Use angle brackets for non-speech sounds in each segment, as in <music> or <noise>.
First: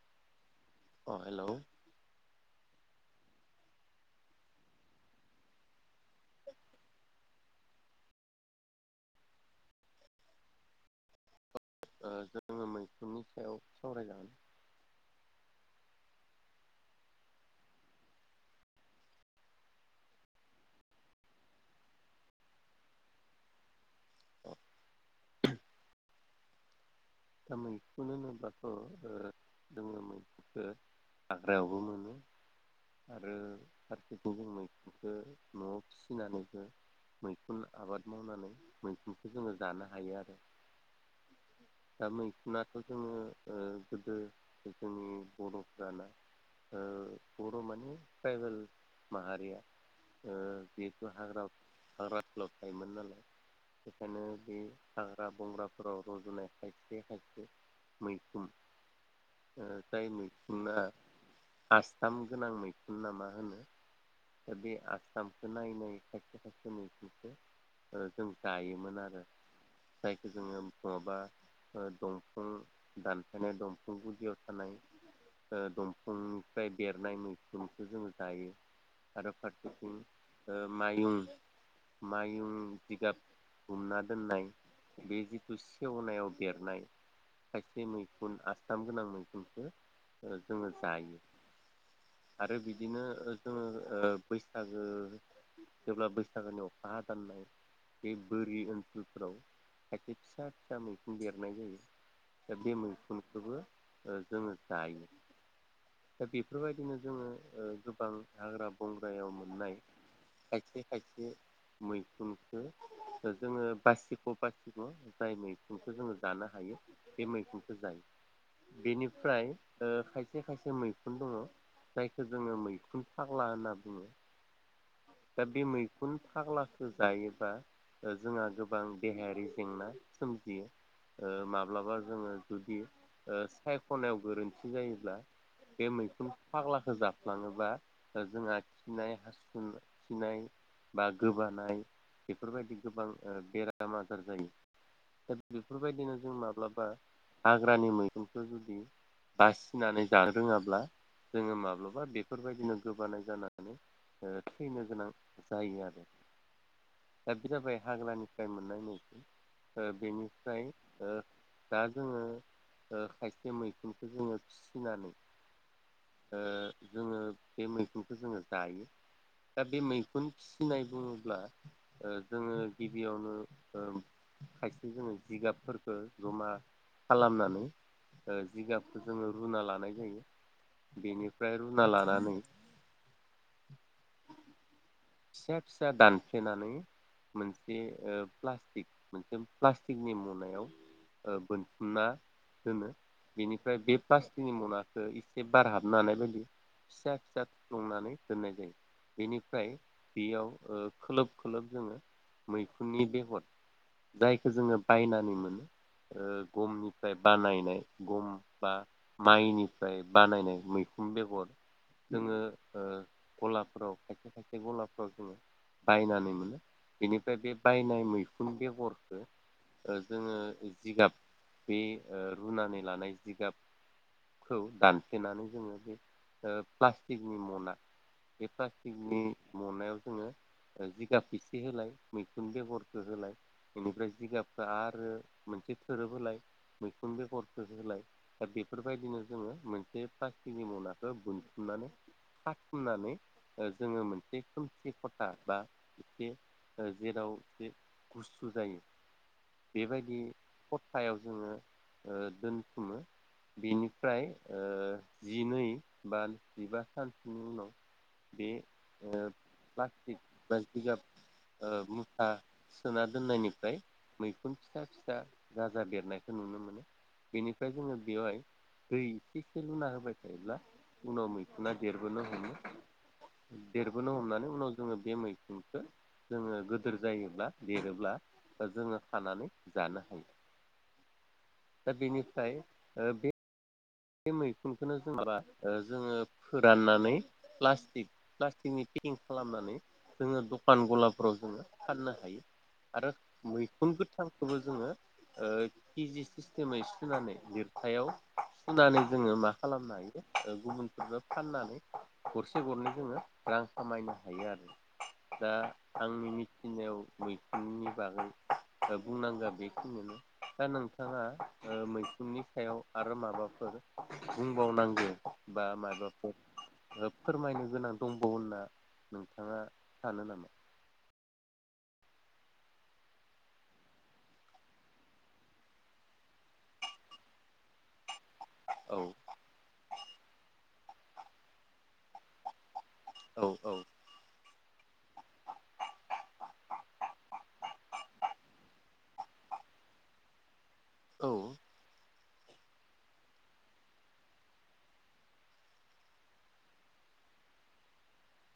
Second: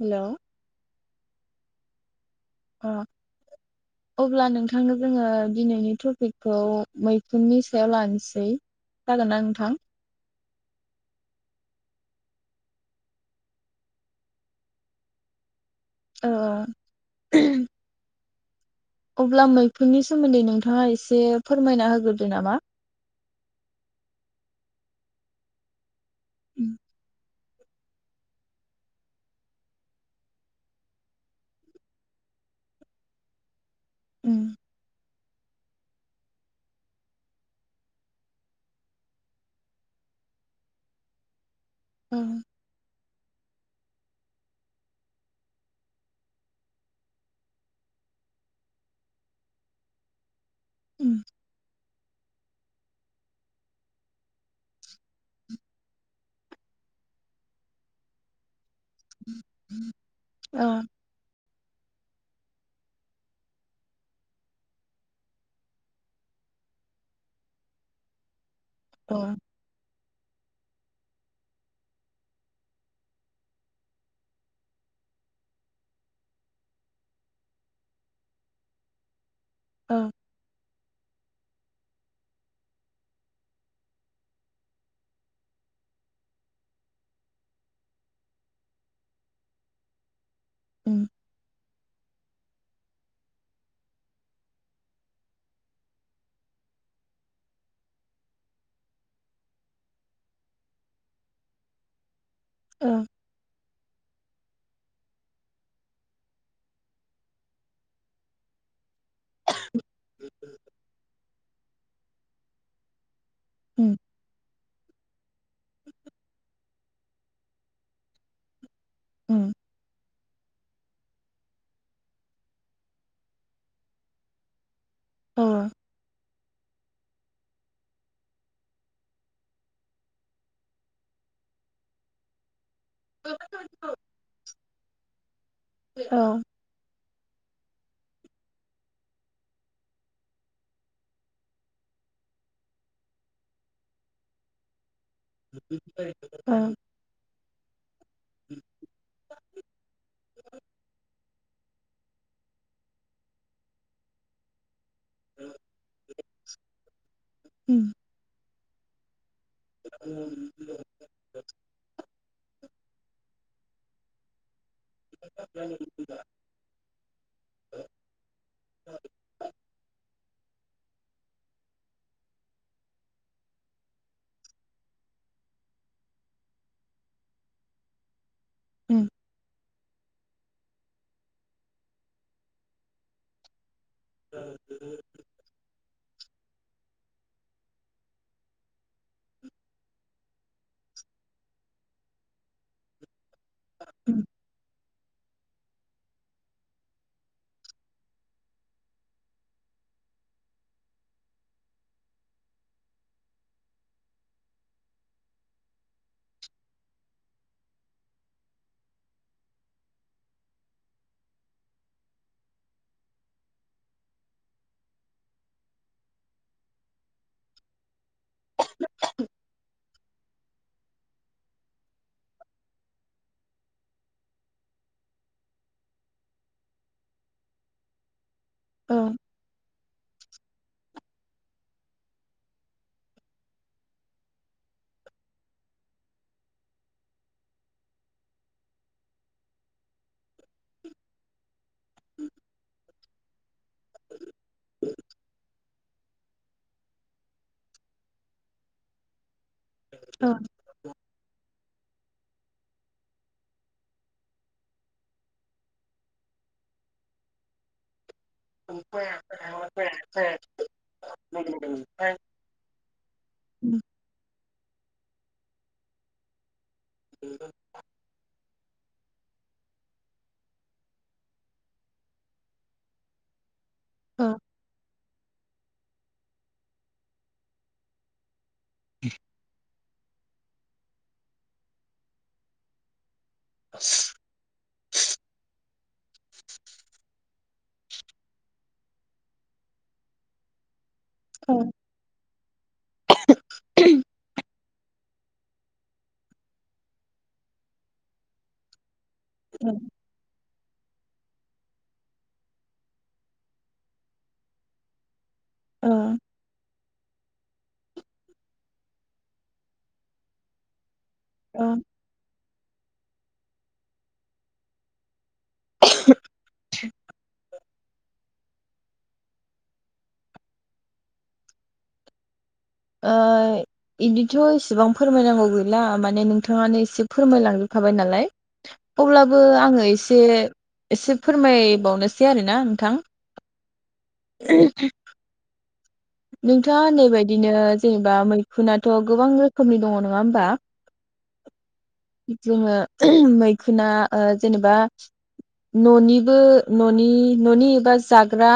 Hello अ hello अ अब्ला नोंथांनो जोङो दिनैनि टपिकखौ मैखुननि सायाव लानोसै जागोन ना नोंथां ओ जोङो मैखुननि सायाव सावरायजागोन। औ अब्ला मैखुननि सोमोन्दै नोंथाङा एसे फोरमायना होग्रोदो नामा। उम दा मैखुन होनोब्लाथ' ओ जोङो मैखुनखौ हाग्रायावबो मोनो ओ आरो फारसेथिं उम जों मैखुनखौ न'आव फिसिनानैबो मैखुन आबाद मावनानै मैखुनखौ जोङो जानो हायो आरो। दा औ मैखुनाथ' जोङो ओ गोदो जोंनि बर'फ्राना ओ बर' माने ट्राइबेल माहारिया ओ बेखौ हाग्रा हाग्रा ओनसोलाव थायोमोन नालाय बेखायनो बे हाग्रा बंग्राफोराव रज'नाय खायसेे खायसे मैखुन ओ जाय मैखुना आसथाम गोनां मैखुन ना मा होनो दा बे आसथामखौ नायै नायै खायसे खायसे मैखुनखौ ओ जों जायोमोन औ आरो। जायखौ जोङो नङाबा ओ दंफां दानफायनाय दंफां गुदियाव थानाय ओ दंफांनिफ्राय बेरनाय मैखुनखौ जों जायो आरो फा औ मायुं मायुं जिगाब हुमना दोननाय बे जिथु सेवनायाव बेरनाय खायसे मैखुन आसथाम गोनां मैखुनखौ ओ जोङो उम जायो आरो बिदिनो जोङो ओ बैसागो जेब्ला बैसागोनि अखा हदाननाय बे बोरि ओनसोलफोराव खायसे फिसा फिसा मैखुन बेरनाय जायो एब बे औ मैखुनखौबो ओ जोङो जायो दा बेफोरबायदिनो जोङो गोबां हाग्रा बंग्रायाव मोननाय खायसे खायसे मैखुनखौ जोङो उम बासिग' बासिग' जाय मै खुनखौ जोङो जानो हायो बे मैगुनखौ जायो बेनिफ्राय उम ओ खायस खायसे खायसे मैखुन दङ जायखौ जोङो मैखुन फाग्ला होनना बुङो औ दा बे मैखुन फाग्ला खो जायोबा जोंहा गोबां देहायारि जेंना सोमजियो माब्लाबा जोङो जुदि ओ सायख'नायाव गोरोन्थि जायोब्ला बे औ मैखुन फाग्लाखौ जा लांङोबा जोंहा खिनाय हासुना खिनाय बा गोबानाय बेफोरबायदि गोबां ओ बेराम आजार जायो दा बेफोरबायदिनो जों माब्लाबा हाग्रानि मैगंखौ जुदि बासिनानै जानो रोंङाब्ला जोंङो माब्लाबा बेफोरबायदिनो गोबानाय जानानै ओ थैनो गोनां जायो आरो दा बे उम जाबाय हाग्रानि सिनाय मोननाय मैखुन ओ औ बेनिफ्राय ओ दा जोंङो ओ खायसे मैखुनखौ जोंङो फि फिनानै ओ जोंङो बे मैखुनखौ जोंङो जायो बे मैखुन फिसिनाय बुङोब्ला ओ जोंङो गिबियावनो ओ खायसे जोंङो जिगाबफोरखौ जमा खालामनानै ओ जिगाबखौ जोंङो रुना लानाय जायो बेनिफ्राय रुना लानानै <unintelligible> फिसा फिसा दानफ्लेनानै मोनसे ओ प्लास्टिक मोनसे प्लास्टिकनि मनायाव ओ बोनथुमना दोनो बिनिफ्राय बे प्लास्टिनि मना ओ एसे बारहाबानो हानाय बायदि फिसा फिसा थुफ्लुंनानै दोननाय जायो बिनिफ्राय बेयाव ओ खोलोब खोलोब जोंङो मैखुननि बेगर जायखौ जोंङो बायनानै मोनो ओ गमनिफ्राय बानायनाय गम बा माइनिफ्राय बानायनाय मैखुन बेगर जोंङो ओ गलाफोराव खायसे खायसे गलाफ्राव जोंङो बायनानै मोनो बेनिफ्राय बे बायनाय मैखुन बेगरखौ ओ जोंङो जिगाब बे ओ रुनानै लानाय जिगाबखौ दानफ्लेनानै जोंङो बे ओ प्लास्टिकनि मना बे औ फ्लास्टिखनि मनायाव जोंङो ओ जिगाब इसे होलाय मैखुन बेगरखौ होलाय बेनिफ्राय जिगाबखौ आरो मोनसे थोरोब होलाय मैखुन बेगरखौ होलाय दा बेफोरबायदिनो जोंङो मोनसे प्लास्टिकनि मनाखौ बुन्थुमनानै खाथुमनानै ओ जोंङो मोनसे एसे खोमसि खथा बा एसे ओ- जेराव एसे गुसु जायो। बेबायदि खथायाव जोंङो‌ ओ-दोनथुमो बिनिफ्राय ओ- जिनै बा जिबा सानसोनि उनाव। बे नो प्लास्टिक बा जिगाब ओ- मुखा सोना दोननायनिफ्राय मैख मैखुन फिसा फिसा गाजा बेरनायखौ नुनो मोनो। बेनिफ्राय जोंङो बेवहाय। दै एसे एसे लुना होबाय थायोब्ला उनाव मैखुना देरबोनो हमो। देरबोनो हमनानै उनाव जोंङो। बे मैखुनखौ जोंङो गोदोर जायोब्ला देरोब्ला। बा जोंङो खानानै‌ जानो हायो दा बेनिफ्राय ओ- बे बे मैखुनखौनो जों माबा ओ-जोंङो फोराननानै प्लास्टिक प्लास्टिकनि पिकिं खालामनानै जोंङो दखान गला फोराव जोंङो फाननो हायो। आरो औ मैखुन गोथांखौबो जोङो ओ- केजि सिस्टेमै सुनानै लिरथायाव। नानै जोङो मा औ खालामनो हायो ओ-गुबुन बेखौ फाननानै गरसे गरनै जोङो रां खामायनो हायो आरो दा ओ आंनि मिथिनायाव मैखुननि बागै बुंनांगौ बेखिनिनो दा नोंथां। नोंथाङा ओ ओ-मैखुननि सायाव आरो माबा। फोरा बुंबावनांगौ बा माइबा प फोरमायनो गोनां दंबावो होनना नोंथाङा सानो नामा? ओ- इदिथ' एसेबां फोरमायनांगौ गैला माने नोंथाङानो एसे फोरमायलांजोबखाबाय नालाय। औ अब्लाबो आङो एसे। एसे फोरमायबावनोसै आरोना नोंथां। औ औ ए नोंथाङा होन्नाय बायदिनो जेनेबा मैखुुनथ' गोबां रोखोमनि दङ नङा होमबा? औ जोङो मैखुना ओ- जेनेबा न'निबो न'नि न'नि एबा जाग्रा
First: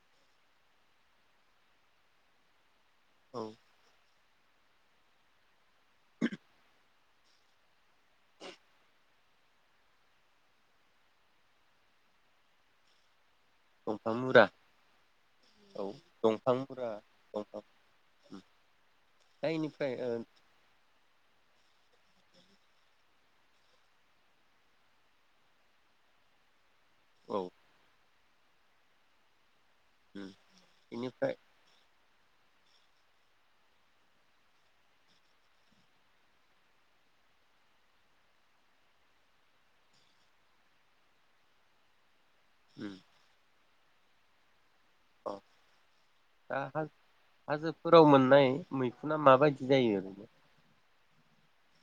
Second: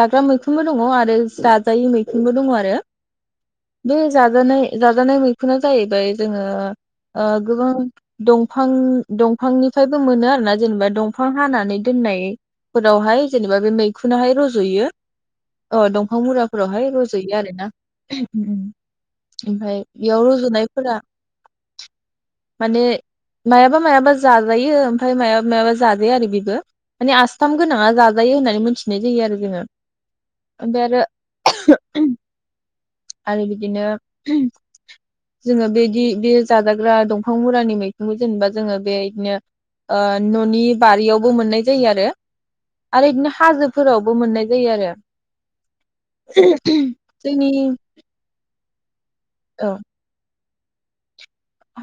जाग्रा मैखुनबो दङ आरो जा जायै मैखंबो दङ आरो‌। औ <unintelligible> जाजानाय जाजानाय मैखुना जाहैबाय जोङो ओ- गोबां दफां दंफांनिफ्रायबो मोनो आरोना जेनेबा दंफां हानानै दोननायफोरावहाय। जेनेबा बे दंफां मैखुनहाय मुरा रज'यो औ दंफां मुरा। बेहाय रजयो आरो ना दा ओमफ्राय इनिफ्राय बेयाव रजनायफोरा। माने मायाबा मायाबा जाजायो ओमफ्राय मायाबा मायाबा जाजाया आरो बेबो माने औ आसथाम गोनाङा जाजा जायो होननानै मिथिनाय जायो आरो जोङो ओ ओमफ्राय आरो इनिफ्राय आरो बिदिनो जोङो बेदि बे जाजाग्रा दंफां मुरानि मैखुनखौ जेनेबा जोङो बे बिदिनो ननि बारियावबो मोननाय जायो आरो आरो बिदिनो हाजोब फोरावबो मोननाय जायो आरो औ दा हाजं जोंनि हाजोफोराव मोननाय मैखुन ना माबायदि औ जायो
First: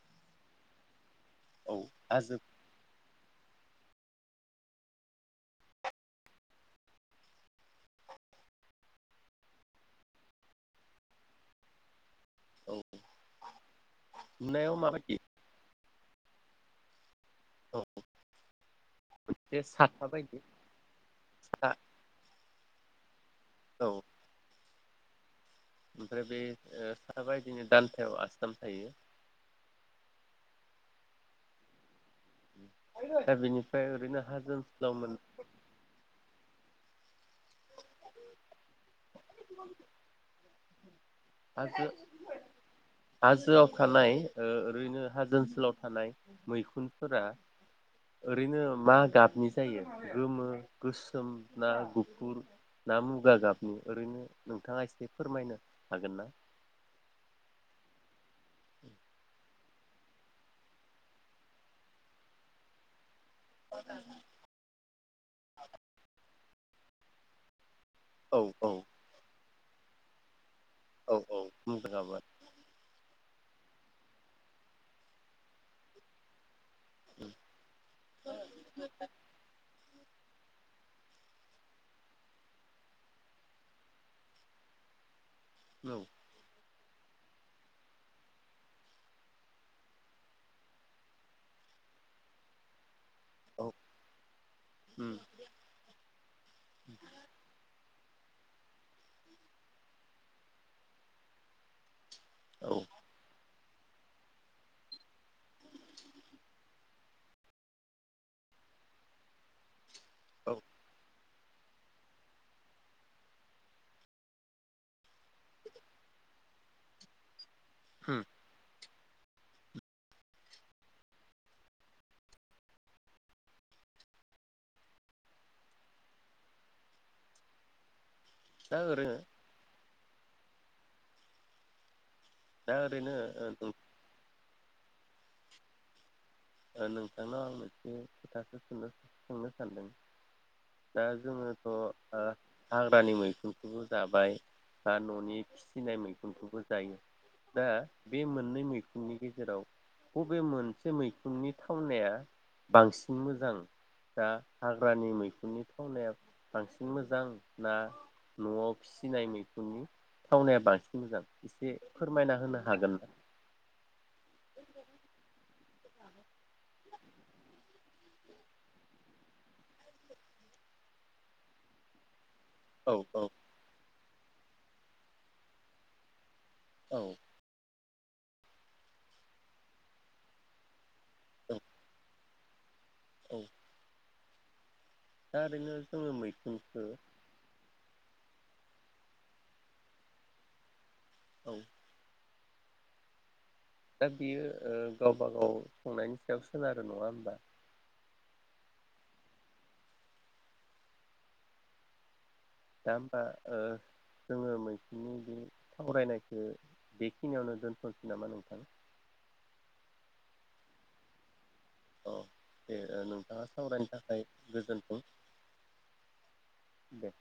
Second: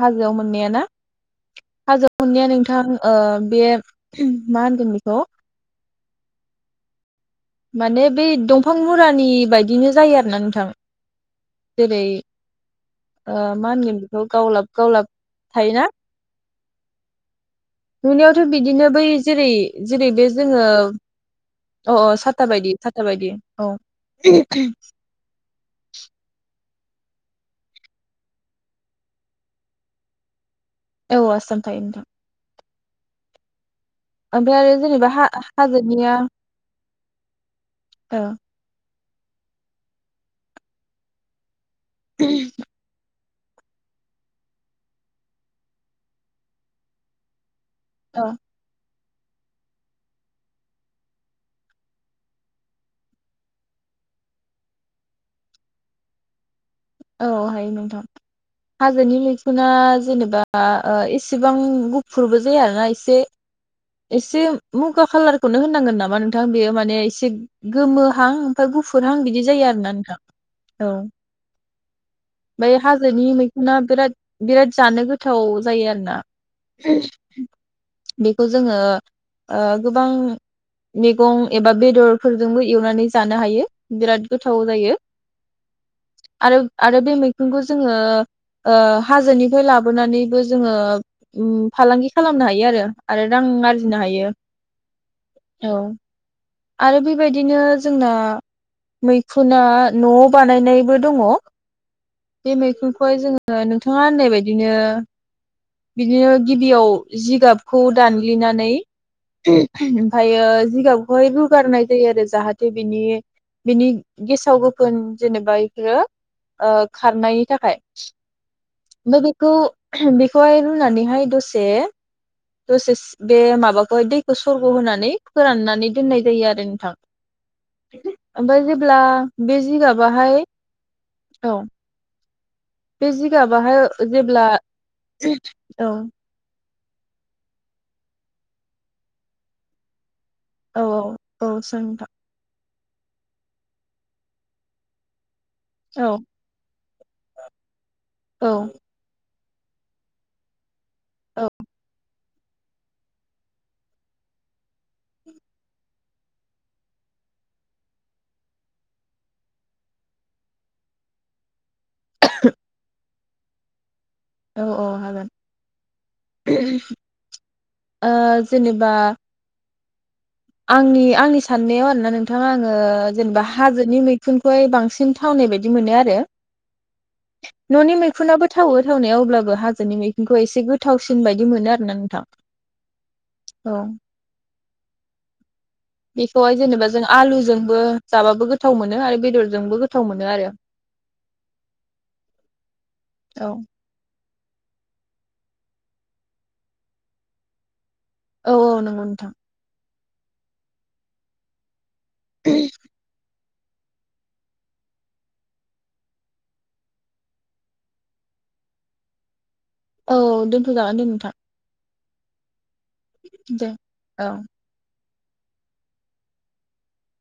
हाजोआव मोननाया ना हाजो मोननाया नोंथां ओ बे मा होनगोन बेखौ माने बै दंफां मुरानि बायदिनो जायो आरोना नोंथां जेरै औ मा होनगोन बेखौ गावलाब नुनायाव गावलाब माबायदि थायोना औ नुनायावथ बिदिनो बै जेरै बे साथा जेरै बे बायदि जोङो सा अ साथ साथा बायदि साथा बायदि औ <inaudible> ओमफ्राय बे साथा बायदिनो दान्थायाव आसथाम थायो औ आसथाम थायो नोंथां <inaudible> दा बिनिफा ओमफ्राय आरो जेनेबा ह हाजोनिया औ <inaudible> <unintelligible> हाजोआव थानाय ओरैनो हाजो ओनसोलाव थानाय मैखुनफोरा औ ओरैनो मा गाबनि जायो गोमो गोसोम ना गुफुर ना मुगा गाब ओरैनो नोंथाङा एसे फोरमायनो हागोन ना औ हायो नोंथां हाजोनि मैखु ना जेनेबा एसेबां गुफुरबो जायाना एसे <inaudible> एसे मा गाब खाालारखौनो होननांगोन नामा नोंथां बेयो माने एसे गोमोहां औ ओमफाय औ गुफुरहां बिदि जायो आरो <unintelligible> औ <inaudible> बै हाजोनि मै खुना बिराद बिराद जानो गोथाव जायो आरो ना। <inaudible> बेखौ जोङो ओ गोबां मैगं एबा बेदरफोरजोंबो एवनानै जानो हायो बिराद गोथाव जायो। औ आरो आरो बे मैखुनखौ जोङो ओ हाजोनिफ्राय लाबोनानैबो जोङो फालांगि खालामनो हायो आरो आरो रां उम आरजिनो हायो औ आरो बेबायदिनो जोंना मैखुना न' बानायनायबो दङ। बे औ मैखुनखौहाय जोङो ओ नोंथाङा होननाय बायदिनो बिदिनो गिबियाव जिगाब खौ दानग्लिनानै <unintelligible> ओमफायो जिगाबखौहाय रु गारनाय जायो आरो जाहाथे बिनि बिनि गेसाव गोफोन जेनेबा इफोरो ओ खारनाय थाखाय उम ओमफाय बेखौ बेखौहाय रुनानैहाय दसे दसेस बे माबाखौहाय दैखौ सरग' होनानै फोराननानै दोननाय जायो आरो नोंथां। <unintelligible> आमफाय दा जेब्ला ओरैनो बे जिगाब बाहाय औ दा बे ओरैनो ओ नों जिगाबाहाय जेब्ला औ ओ नोंथांनाव आं मोनसे खोथाखो सोंनो सोंनो सानदों। औ दा औ औ जोङोथ' ओ सों नोंथां हाग्रानि मैखुनखौबो जाबाय दा न'नि फिसिनाय औ मैखुनखौबो जायो दा बे औ मोननै मैखुननि गेजे राव बबे मोनसे मै औ खुननि थावनाया बांसिन मोजां दा हाग्रानि मैखुननि थावनाया बांसिन मोजां ना न'आव फिसिनाय मैखुननि थावनाया बांसिन मोजां इसे फोरमायना होनो हागोन। औ औ हागोन। <unintelligible> ओ जेनेबा आंनि आंनि साननायाव आरोना नों थां आङो औ जेनेबा हाजोनि मैखुन फाय बांसिन थावनाय बायदि मोनो आरो औ न'नि मैखुनाबो थावो थावनायाव अब्लाबो हाजोनि मैखुनखौ एसे गोथ थावसिन बायदि औ मोनो आरो ना नोंथां औ दा ओरैनो जोङो बेखौहाय मैखुनखौ जेनेबा जों आलुजोंबो जाबाबो गोथाव मोनो आरो बेदरजोंबो गोथाव मोनो आरो औ औ दा बियो ओ गावबा गाव संनायनि सायाव सोनारो नङा होमबा औ औ नोंगौ नोंथां दा होमबा ओ जोङो मैखुननि बे सावरायनायखो बेखिनियावनो दोनथ'सै नामा नोंथां औ दोनथ'जागोन दे नोंथां औ। बे नोंथाङा दे सावरायनो थाखाय औ गोजोन्थों। दे।